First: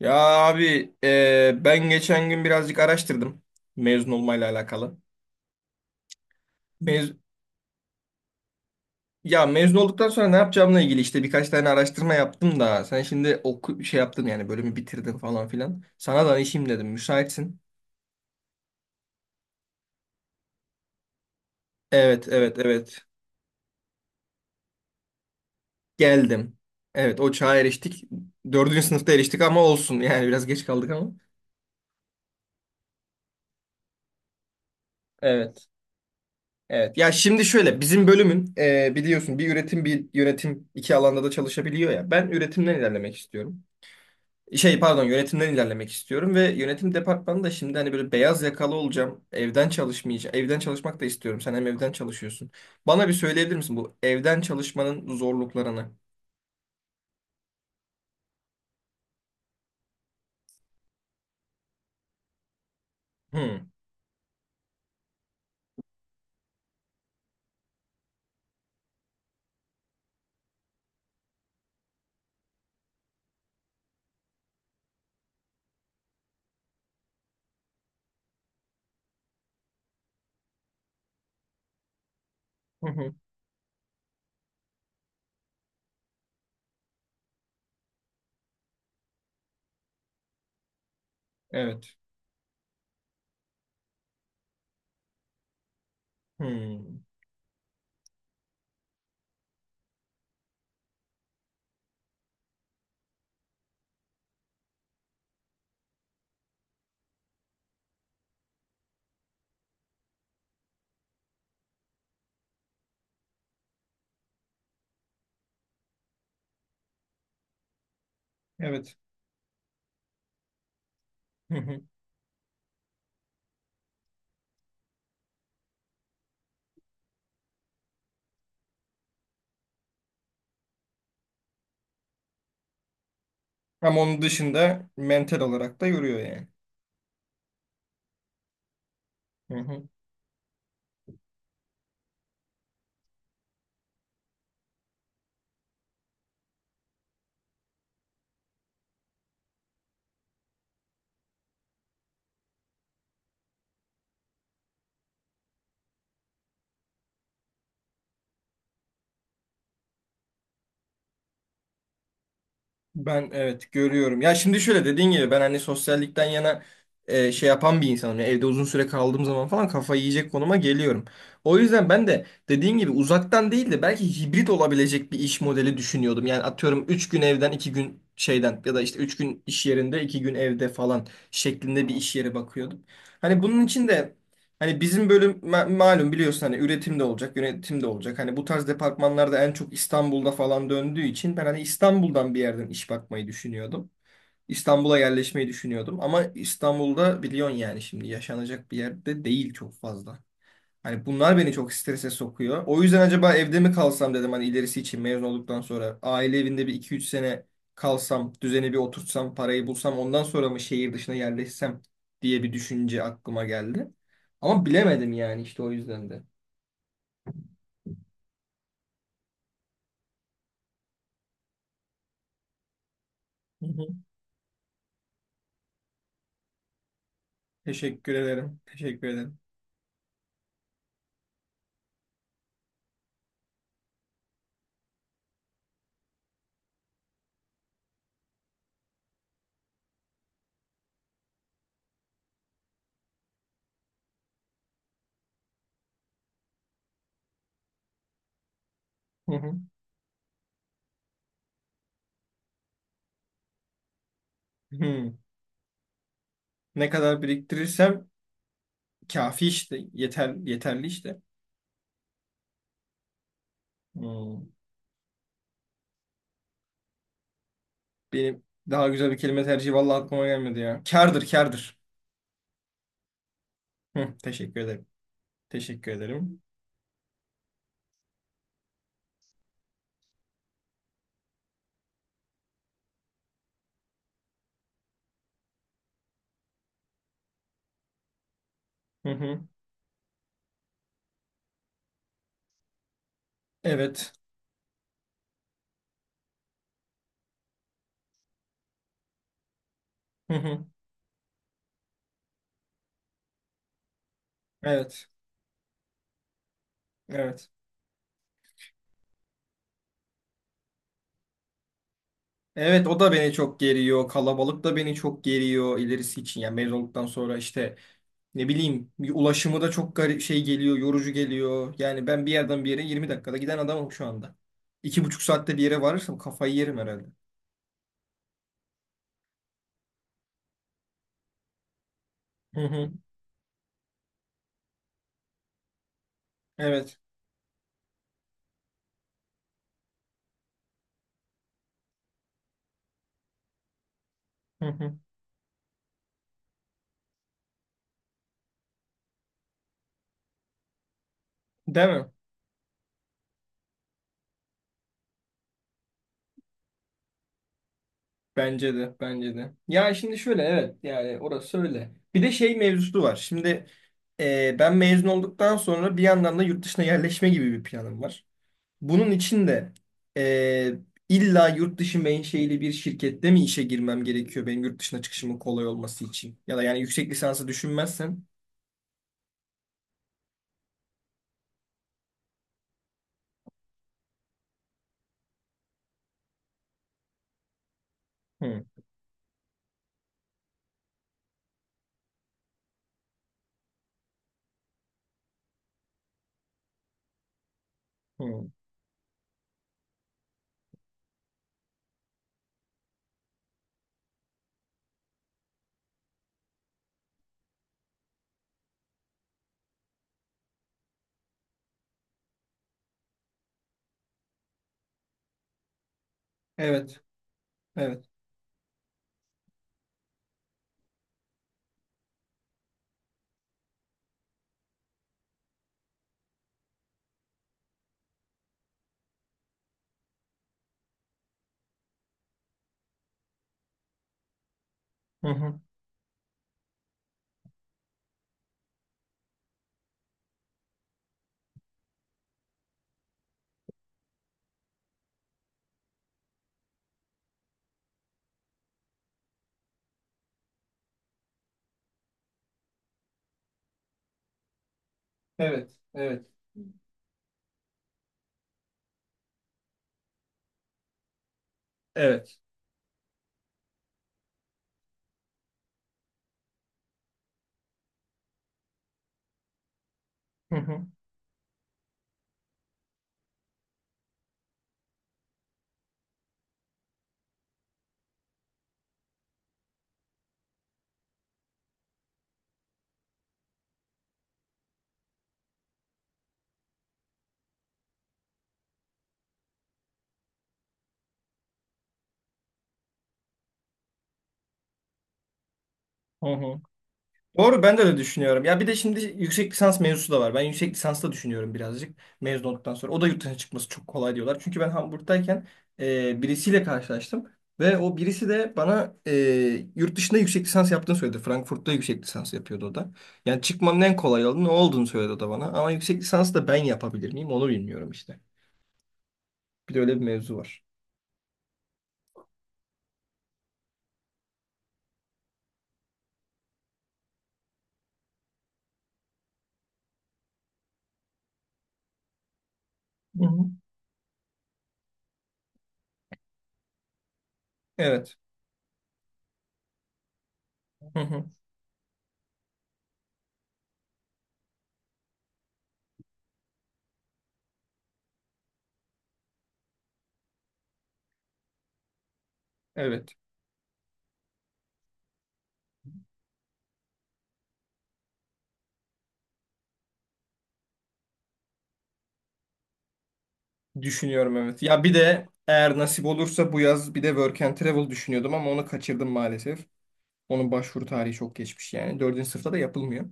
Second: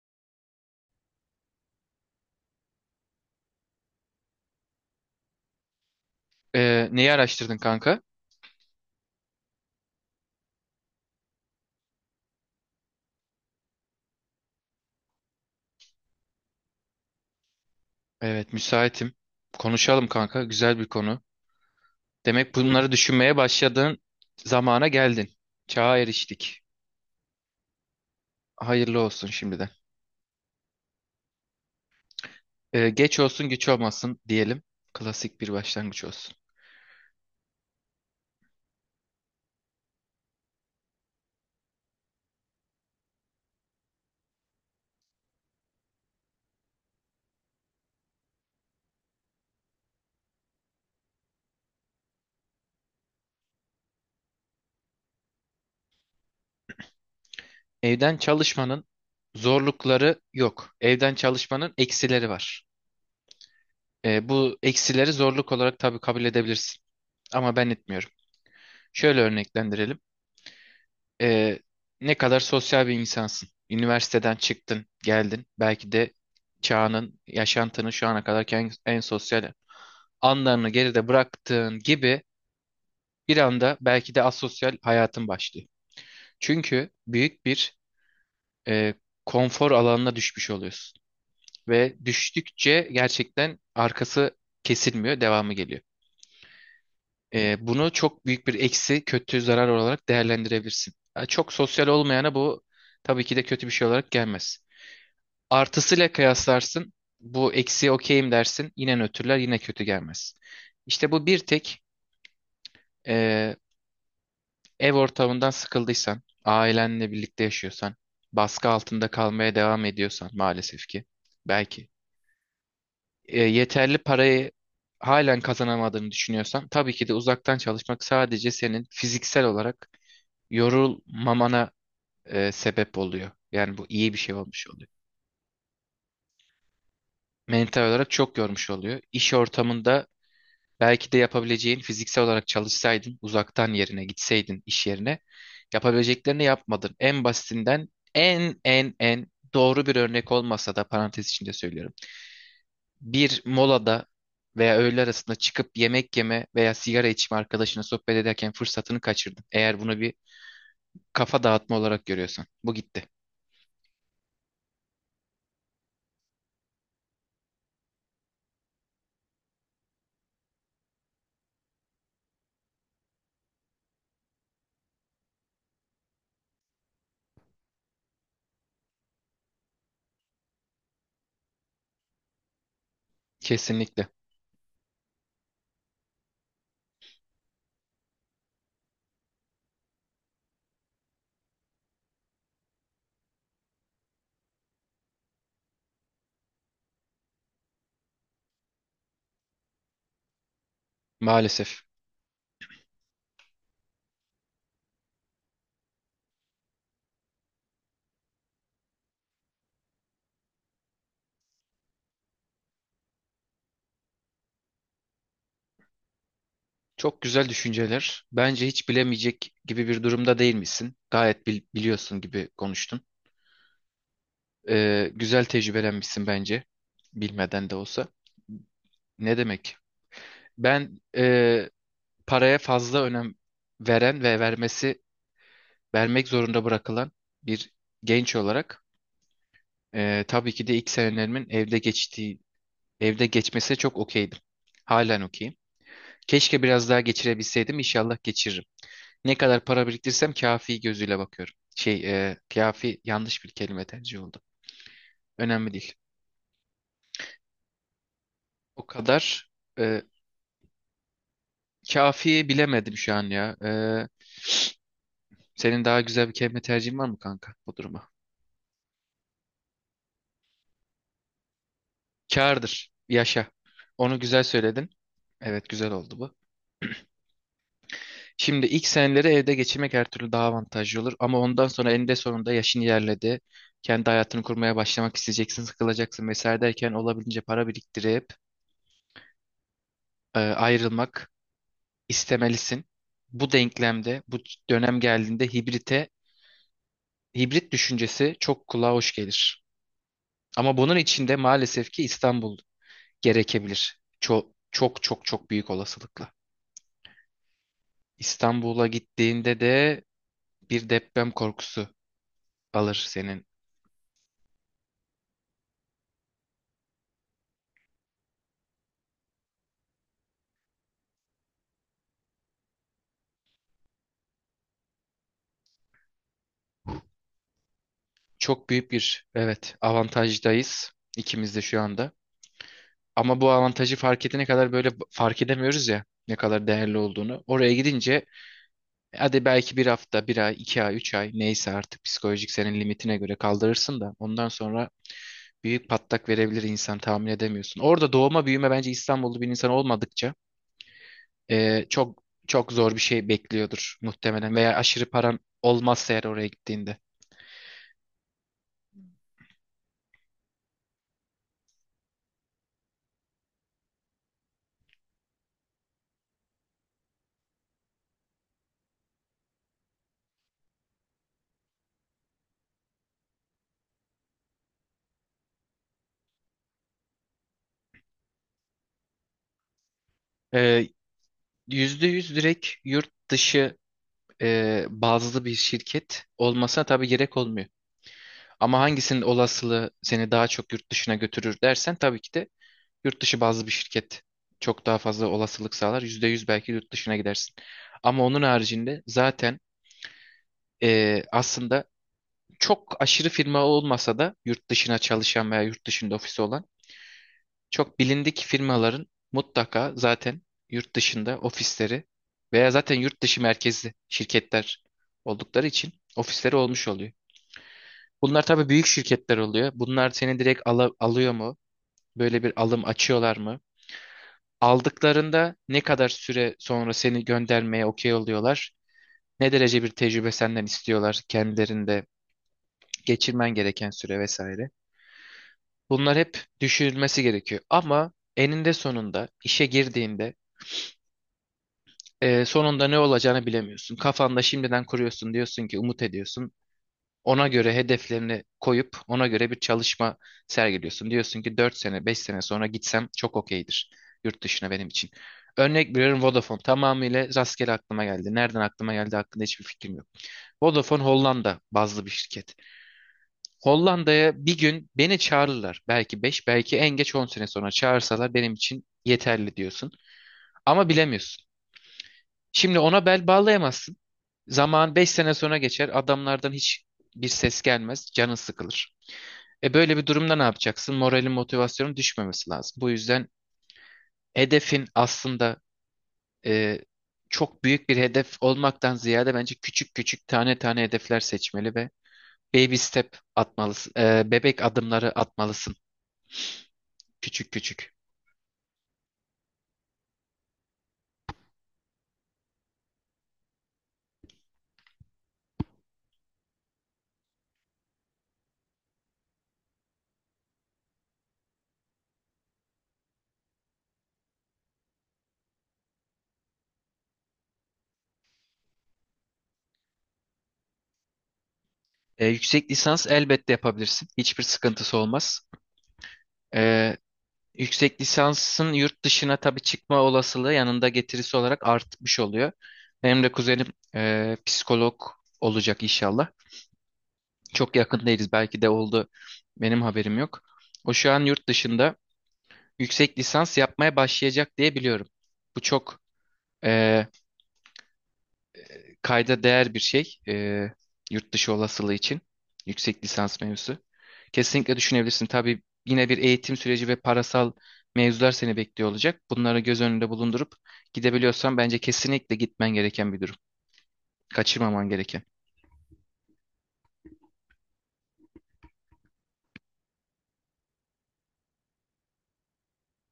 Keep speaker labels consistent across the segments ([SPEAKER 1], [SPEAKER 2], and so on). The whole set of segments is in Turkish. [SPEAKER 1] Ya abi ben geçen gün birazcık araştırdım mezun olmayla alakalı.
[SPEAKER 2] Neyi
[SPEAKER 1] Mez
[SPEAKER 2] araştırdın kanka?
[SPEAKER 1] ya mezun olduktan sonra ne yapacağımla ilgili işte birkaç tane araştırma yaptım da sen şimdi oku şey yaptın yani bölümü bitirdin falan filan. Sana danışayım dedim müsaitsin.
[SPEAKER 2] Evet, müsaitim. Konuşalım kanka. Güzel bir konu.
[SPEAKER 1] Evet,
[SPEAKER 2] Demek
[SPEAKER 1] evet,
[SPEAKER 2] bunları
[SPEAKER 1] evet,
[SPEAKER 2] düşünmeye başladığın zamana geldin. Çağa
[SPEAKER 1] geldim.
[SPEAKER 2] eriştik.
[SPEAKER 1] Evet, o çağa eriştik. Dördüncü
[SPEAKER 2] Hayırlı
[SPEAKER 1] sınıfta
[SPEAKER 2] olsun
[SPEAKER 1] eriştik ama
[SPEAKER 2] şimdiden.
[SPEAKER 1] olsun yani biraz geç kaldık ama.
[SPEAKER 2] Geç olsun güç olmasın diyelim. Klasik bir
[SPEAKER 1] Evet,
[SPEAKER 2] başlangıç olsun.
[SPEAKER 1] evet. Ya şimdi şöyle bizim bölümün biliyorsun bir üretim bir yönetim iki alanda da çalışabiliyor ya. Ben üretimden ilerlemek istiyorum. Şey, pardon, yönetimden ilerlemek istiyorum ve yönetim departmanı da şimdi hani böyle beyaz yakalı olacağım. Evden çalışmayacağım. Evden çalışmak da istiyorum. Sen hem evden çalışıyorsun. Bana bir söyleyebilir misin bu evden çalışmanın zorluklarını?
[SPEAKER 2] Evden çalışmanın zorlukları yok. Evden çalışmanın eksileri var.
[SPEAKER 1] Hmm.
[SPEAKER 2] Bu eksileri zorluk olarak tabii kabul edebilirsin. Ama ben etmiyorum. Şöyle örneklendirelim. Ee, Ne kadar sosyal bir insansın. Üniversiteden çıktın, geldin. Belki de çağının, yaşantının şu ana kadar en sosyal anlarını geride bıraktığın gibi
[SPEAKER 1] Hı hı.
[SPEAKER 2] bir anda belki de asosyal hayatın başlıyor. Çünkü büyük bir e, konfor alanına düşmüş oluyorsun.
[SPEAKER 1] Evet.
[SPEAKER 2] Ve düştükçe gerçekten arkası kesilmiyor, devamı geliyor.
[SPEAKER 1] Hmm.
[SPEAKER 2] Bunu çok büyük bir eksi, kötü zarar olarak değerlendirebilirsin. Ha, çok sosyal olmayana bu tabii ki de kötü bir şey olarak gelmez. Artısıyla kıyaslarsın. Bu eksiye okeyim dersin. Yine nötrler yine kötü gelmez. İşte bu bir tek e, ev ortamından sıkıldıysan, ailenle birlikte yaşıyorsan, baskı
[SPEAKER 1] Evet.
[SPEAKER 2] altında kalmaya devam ediyorsan maalesef ki
[SPEAKER 1] Hı hı.
[SPEAKER 2] belki yeterli parayı halen kazanamadığını düşünüyorsan tabii ki de uzaktan çalışmak sadece senin fiziksel olarak yorulmamana sebep oluyor. Yani bu
[SPEAKER 1] Ama
[SPEAKER 2] iyi bir
[SPEAKER 1] onun
[SPEAKER 2] şey olmuş
[SPEAKER 1] dışında
[SPEAKER 2] oluyor.
[SPEAKER 1] mental olarak da yoruyor yani.
[SPEAKER 2] Mental olarak çok yormuş oluyor. İş
[SPEAKER 1] Hı hı.
[SPEAKER 2] ortamında belki de yapabileceğin fiziksel olarak çalışsaydın, uzaktan yerine gitseydin iş yerine, yapabileceklerini yapmadın. En basitinden en doğru bir örnek olmasa da parantez içinde söylüyorum. Bir molada veya öğle arasında çıkıp yemek yeme veya sigara içme arkadaşına sohbet ederken fırsatını kaçırdın. Eğer bunu bir kafa dağıtma olarak görüyorsan, bu gitti.
[SPEAKER 1] Ben evet görüyorum. Ya şimdi şöyle dediğin gibi ben hani sosyallikten yana şey yapan bir insanım. Yani evde uzun süre kaldığım zaman falan kafayı yiyecek konuma geliyorum. O yüzden ben de dediğin gibi uzaktan değil de belki hibrit olabilecek bir iş modeli düşünüyordum. Yani atıyorum 3 gün evden 2 gün şeyden ya da işte 3 gün iş yerinde 2 gün evde falan şeklinde bir iş yeri bakıyordum. Hani bunun için
[SPEAKER 2] Kesinlikle.
[SPEAKER 1] de hani bizim bölüm malum biliyorsun hani üretim de olacak, yönetim de olacak. Hani bu tarz departmanlarda en çok İstanbul'da falan döndüğü için ben hani İstanbul'dan bir yerden iş bakmayı düşünüyordum. İstanbul'a yerleşmeyi düşünüyordum ama İstanbul'da biliyorsun yani şimdi yaşanacak bir yerde değil çok fazla. Hani bunlar beni çok
[SPEAKER 2] Maalesef.
[SPEAKER 1] strese sokuyor. O yüzden acaba evde mi kalsam dedim hani ilerisi için mezun olduktan sonra. Aile evinde bir iki üç sene kalsam, düzeni bir oturtsam, parayı bulsam ondan sonra mı şehir dışına yerleşsem diye bir düşünce aklıma geldi. Ama bilemedim yani işte o yüzden de.
[SPEAKER 2] Çok güzel düşünceler. Bence hiç bilemeyecek gibi bir durumda değil misin? Gayet biliyorsun gibi konuştun.
[SPEAKER 1] Hı hı.
[SPEAKER 2] Güzel tecrübelenmişsin bence. Bilmeden de olsa.
[SPEAKER 1] Teşekkür ederim. Teşekkür
[SPEAKER 2] Ne
[SPEAKER 1] ederim.
[SPEAKER 2] demek? Ben paraya fazla önem veren ve vermek zorunda bırakılan bir genç olarak tabii ki de ilk senelerimin evde geçtiği evde geçmesi çok okeydim. Halen okeyim. Keşke biraz daha geçirebilseydim. İnşallah geçiririm.
[SPEAKER 1] Hı
[SPEAKER 2] Ne
[SPEAKER 1] hı.
[SPEAKER 2] kadar para biriktirsem kafi gözüyle bakıyorum. Şey, kafi yanlış bir kelime tercih oldu.
[SPEAKER 1] Hı.
[SPEAKER 2] Önemli değil.
[SPEAKER 1] Ne kadar biriktirirsem
[SPEAKER 2] O
[SPEAKER 1] kafi
[SPEAKER 2] kadar.
[SPEAKER 1] işte.
[SPEAKER 2] e,
[SPEAKER 1] Yeter, yeterli işte.
[SPEAKER 2] Kafiye bilemedim şu an ya.
[SPEAKER 1] Hı.
[SPEAKER 2] Senin daha güzel bir kelime tercihin var mı kanka bu duruma?
[SPEAKER 1] Benim daha güzel bir kelime tercihi vallahi aklıma gelmedi ya. Kârdır, kârdır.
[SPEAKER 2] Kârdır. Yaşa.
[SPEAKER 1] Hı,
[SPEAKER 2] Onu güzel
[SPEAKER 1] teşekkür ederim.
[SPEAKER 2] söyledin. Evet, güzel
[SPEAKER 1] Teşekkür
[SPEAKER 2] oldu bu.
[SPEAKER 1] ederim.
[SPEAKER 2] Şimdi ilk seneleri evde geçirmek her türlü daha avantajlı olur. Ama ondan sonra eninde sonunda yaşın ilerledi. Kendi hayatını kurmaya başlamak isteyeceksin, sıkılacaksın vesaire derken olabildiğince para biriktirip
[SPEAKER 1] Hı hı.
[SPEAKER 2] ayrılmak istemelisin. Bu
[SPEAKER 1] Evet.
[SPEAKER 2] denklemde, bu dönem geldiğinde hibrit düşüncesi çok kulağa hoş gelir.
[SPEAKER 1] Hı hı.
[SPEAKER 2] Ama bunun içinde maalesef ki İstanbul gerekebilir. Çok çok
[SPEAKER 1] Evet.
[SPEAKER 2] çok çok büyük olasılıkla.
[SPEAKER 1] Evet.
[SPEAKER 2] İstanbul'a gittiğinde de bir deprem korkusu
[SPEAKER 1] Evet,
[SPEAKER 2] alır
[SPEAKER 1] o da beni
[SPEAKER 2] senin.
[SPEAKER 1] çok geriyor. Kalabalık da beni çok geriyor ilerisi için. Yani mezunluktan sonra işte ne bileyim bir ulaşımı da çok garip şey geliyor, yorucu geliyor. Yani ben bir yerden bir yere 20 dakikada giden adamım şu anda. İki buçuk saatte bir yere varırsam kafayı yerim herhalde.
[SPEAKER 2] Çok büyük bir evet avantajdayız ikimiz de şu anda.
[SPEAKER 1] Hı hı.
[SPEAKER 2] Ama bu avantajı fark edene kadar böyle fark edemiyoruz ya ne kadar
[SPEAKER 1] Evet.
[SPEAKER 2] değerli olduğunu. Oraya gidince hadi belki bir hafta, bir ay, 2 ay, 3 ay neyse artık psikolojik senin limitine göre kaldırırsın da ondan
[SPEAKER 1] Hı
[SPEAKER 2] sonra
[SPEAKER 1] hı.
[SPEAKER 2] büyük patlak verebilir, insan tahmin edemiyorsun. Orada doğma büyüme bence İstanbullu bir insan olmadıkça
[SPEAKER 1] Değil mi?
[SPEAKER 2] çok çok zor bir şey bekliyordur muhtemelen veya aşırı paran olmazsa eğer oraya gittiğinde.
[SPEAKER 1] Bence de, bence de. Ya şimdi şöyle evet yani orası öyle. Bir de şey mevzusu var. Şimdi ben mezun olduktan sonra bir yandan da yurt dışına yerleşme gibi bir planım var. Bunun için de e, illa yurt dışı menşeili bir şirkette mi işe girmem gerekiyor benim yurt dışına çıkışımın kolay olması için? Ya da yani yüksek lisansı düşünmezsen.
[SPEAKER 2] Ee, %100 direkt yurt dışı bazlı bir şirket olmasına tabii gerek olmuyor.
[SPEAKER 1] Hı,
[SPEAKER 2] Ama hangisinin olasılığı seni daha çok yurt dışına götürür dersen tabii ki de yurt dışı bazlı bir şirket çok daha fazla olasılık sağlar. %100 belki yurt dışına gidersin. Ama onun
[SPEAKER 1] hı.
[SPEAKER 2] haricinde zaten aslında çok aşırı firma olmasa da yurt dışına çalışan veya yurt dışında ofisi olan çok bilindik firmaların mutlaka zaten yurt dışında ofisleri veya zaten yurt dışı merkezli şirketler oldukları için ofisleri olmuş
[SPEAKER 1] Evet,
[SPEAKER 2] oluyor.
[SPEAKER 1] evet.
[SPEAKER 2] Bunlar tabii büyük şirketler oluyor. Bunlar seni direkt alıyor mu? Böyle bir alım açıyorlar mı? Aldıklarında ne kadar süre sonra seni göndermeye okey oluyorlar? Ne derece bir tecrübe senden istiyorlar, kendilerinde geçirmen gereken süre vesaire.
[SPEAKER 1] Hı hı.
[SPEAKER 2] Bunlar hep düşünülmesi gerekiyor. Ama eninde sonunda işe girdiğinde sonunda ne olacağını bilemiyorsun. Kafanda şimdiden kuruyorsun, diyorsun ki umut ediyorsun. Ona göre hedeflerini koyup ona göre bir çalışma sergiliyorsun. Diyorsun ki 4 sene 5 sene sonra gitsem çok okeydir yurt dışına benim için.
[SPEAKER 1] Evet,
[SPEAKER 2] Örnek veriyorum,
[SPEAKER 1] evet.
[SPEAKER 2] Vodafone tamamıyla rastgele aklıma geldi. Nereden aklıma geldi hakkında hiçbir fikrim yok. Vodafone Hollanda bazlı bir
[SPEAKER 1] Evet.
[SPEAKER 2] şirket. Hollanda'ya bir gün beni çağırırlar. Belki 5, belki en geç 10 sene sonra çağırsalar benim için yeterli diyorsun.
[SPEAKER 1] Hı hı.
[SPEAKER 2] Ama bilemiyorsun. Şimdi ona bel bağlayamazsın. Zaman 5 sene sonra geçer. Adamlardan hiç bir ses gelmez. Canın sıkılır. Böyle bir durumda ne yapacaksın? Moralin, motivasyonun düşmemesi lazım. Bu yüzden hedefin aslında e, çok büyük bir hedef olmaktan ziyade bence küçük küçük tane tane hedefler seçmeli ve baby step atmalısın. Bebek adımları atmalısın.
[SPEAKER 1] Hı hı.
[SPEAKER 2] Küçük
[SPEAKER 1] Doğru, ben de
[SPEAKER 2] küçük.
[SPEAKER 1] öyle düşünüyorum. Ya bir de şimdi yüksek lisans mevzusu da var. Ben yüksek lisans da düşünüyorum birazcık mezun olduktan sonra. O da yurt dışına çıkması çok kolay diyorlar. Çünkü ben Hamburg'dayken birisiyle karşılaştım. Ve o birisi de bana yurt dışında yüksek lisans yaptığını söyledi. Frankfurt'ta yüksek lisans yapıyordu o da. Yani çıkmanın en kolay yolu ne olduğunu söyledi o da bana. Ama yüksek lisans da ben yapabilir miyim onu bilmiyorum işte. Bir de öyle bir mevzu var.
[SPEAKER 2] Yüksek lisans elbette yapabilirsin. Hiçbir sıkıntısı olmaz. E, Yüksek lisansın yurt dışına tabii çıkma olasılığı yanında getirisi olarak artmış oluyor. Benim
[SPEAKER 1] Hı
[SPEAKER 2] de
[SPEAKER 1] hı.
[SPEAKER 2] kuzenim psikolog olacak inşallah. Çok yakın
[SPEAKER 1] Evet.
[SPEAKER 2] değiliz, belki de oldu. Benim haberim yok. O
[SPEAKER 1] Hı
[SPEAKER 2] şu an
[SPEAKER 1] hı.
[SPEAKER 2] yurt dışında yüksek lisans yapmaya başlayacak diye biliyorum. Bu çok e, kayda değer bir şey. Yurt dışı olasılığı için yüksek
[SPEAKER 1] Evet.
[SPEAKER 2] lisans mevzusu. Kesinlikle düşünebilirsin. Tabii yine bir eğitim süreci ve parasal mevzular seni bekliyor olacak. Bunları göz önünde bulundurup gidebiliyorsan bence kesinlikle gitmen gereken bir durum.
[SPEAKER 1] Düşünüyorum, evet. Ya
[SPEAKER 2] Kaçırmaman
[SPEAKER 1] bir
[SPEAKER 2] gereken.
[SPEAKER 1] de eğer nasip olursa bu yaz bir de Work and Travel düşünüyordum ama onu kaçırdım maalesef. Onun başvuru tarihi çok geçmiş yani. Dördüncü sınıfta da yapılmıyor.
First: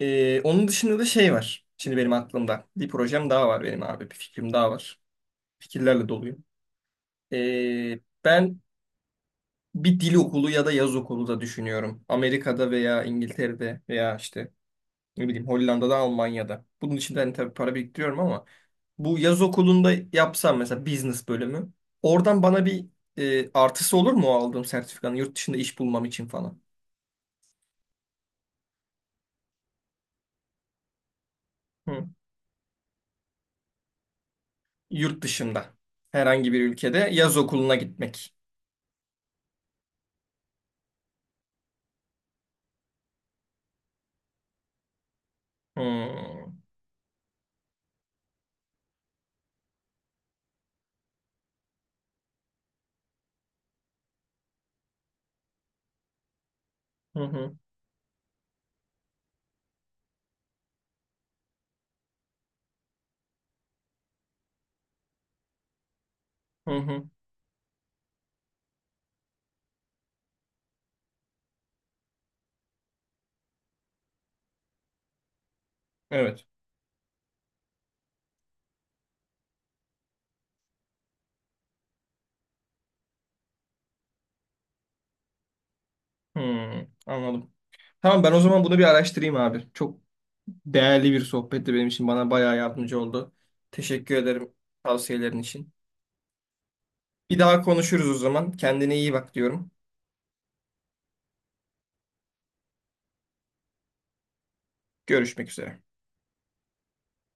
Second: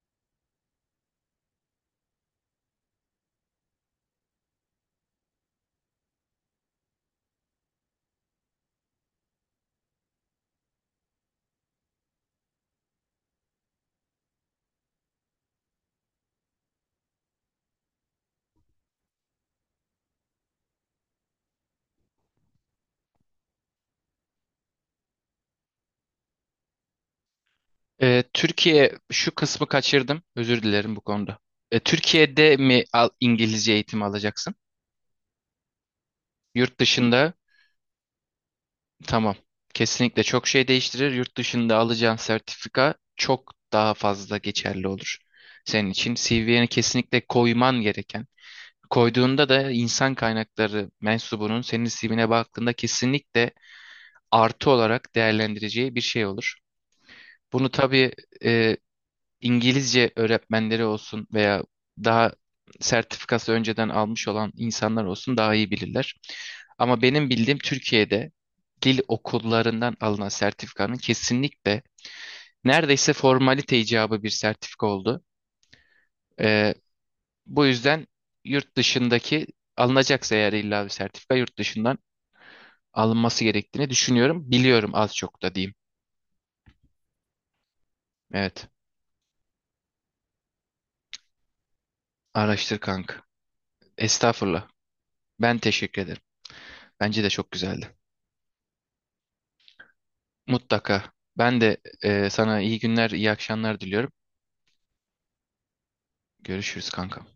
[SPEAKER 1] Onun dışında da şey var. Şimdi benim aklımda. Bir projem daha var benim abi. Bir fikrim daha var. Fikirlerle doluyum. Ben bir dil okulu ya da yaz okulu da düşünüyorum. Amerika'da veya İngiltere'de veya işte ne bileyim Hollanda'da, Almanya'da. Bunun için de hani tabii para biriktiriyorum ama bu yaz okulunda yapsam mesela business bölümü. Oradan bana bir artısı olur mu o aldığım sertifikanın yurt dışında iş bulmam için falan?
[SPEAKER 2] Türkiye şu kısmı kaçırdım. Özür dilerim bu konuda.
[SPEAKER 1] Hı.
[SPEAKER 2] Türkiye'de mi al, İngilizce eğitimi alacaksın?
[SPEAKER 1] Yurt dışında herhangi bir
[SPEAKER 2] Yurt
[SPEAKER 1] ülkede
[SPEAKER 2] dışında.
[SPEAKER 1] yaz okuluna gitmek.
[SPEAKER 2] Tamam. Kesinlikle çok şey değiştirir. Yurt dışında alacağın sertifika çok daha fazla geçerli olur. Senin için
[SPEAKER 1] Hı.
[SPEAKER 2] CV'ni kesinlikle koyman gereken. Koyduğunda da insan kaynakları mensubunun senin CV'ne baktığında kesinlikle artı olarak değerlendireceği bir şey olur.
[SPEAKER 1] Hı hı.
[SPEAKER 2] Bunu tabii e, İngilizce öğretmenleri olsun veya daha sertifikası önceden almış olan insanlar olsun daha iyi bilirler.
[SPEAKER 1] Hı
[SPEAKER 2] Ama
[SPEAKER 1] hı.
[SPEAKER 2] benim bildiğim Türkiye'de dil okullarından alınan sertifikanın kesinlikle neredeyse formalite icabı bir sertifika oldu.
[SPEAKER 1] Evet.
[SPEAKER 2] Ee, Bu yüzden yurt dışındaki alınacaksa eğer illa bir sertifika yurt dışından alınması gerektiğini düşünüyorum. Biliyorum, az çok da diyeyim.
[SPEAKER 1] Hı. Anladım. Tamam, ben o zaman
[SPEAKER 2] Evet.
[SPEAKER 1] bunu bir araştırayım abi. Çok değerli bir sohbetti benim için. Bana bayağı
[SPEAKER 2] Araştır
[SPEAKER 1] yardımcı
[SPEAKER 2] kanka.
[SPEAKER 1] oldu. Teşekkür ederim
[SPEAKER 2] Estağfurullah.
[SPEAKER 1] tavsiyelerin
[SPEAKER 2] Ben
[SPEAKER 1] için.
[SPEAKER 2] teşekkür ederim. Bence de
[SPEAKER 1] Bir
[SPEAKER 2] çok
[SPEAKER 1] daha
[SPEAKER 2] güzeldi.
[SPEAKER 1] konuşuruz o zaman. Kendine iyi bak diyorum.
[SPEAKER 2] Mutlaka. Ben de sana iyi günler, iyi akşamlar diliyorum.
[SPEAKER 1] Görüşmek üzere.
[SPEAKER 2] Görüşürüz kanka.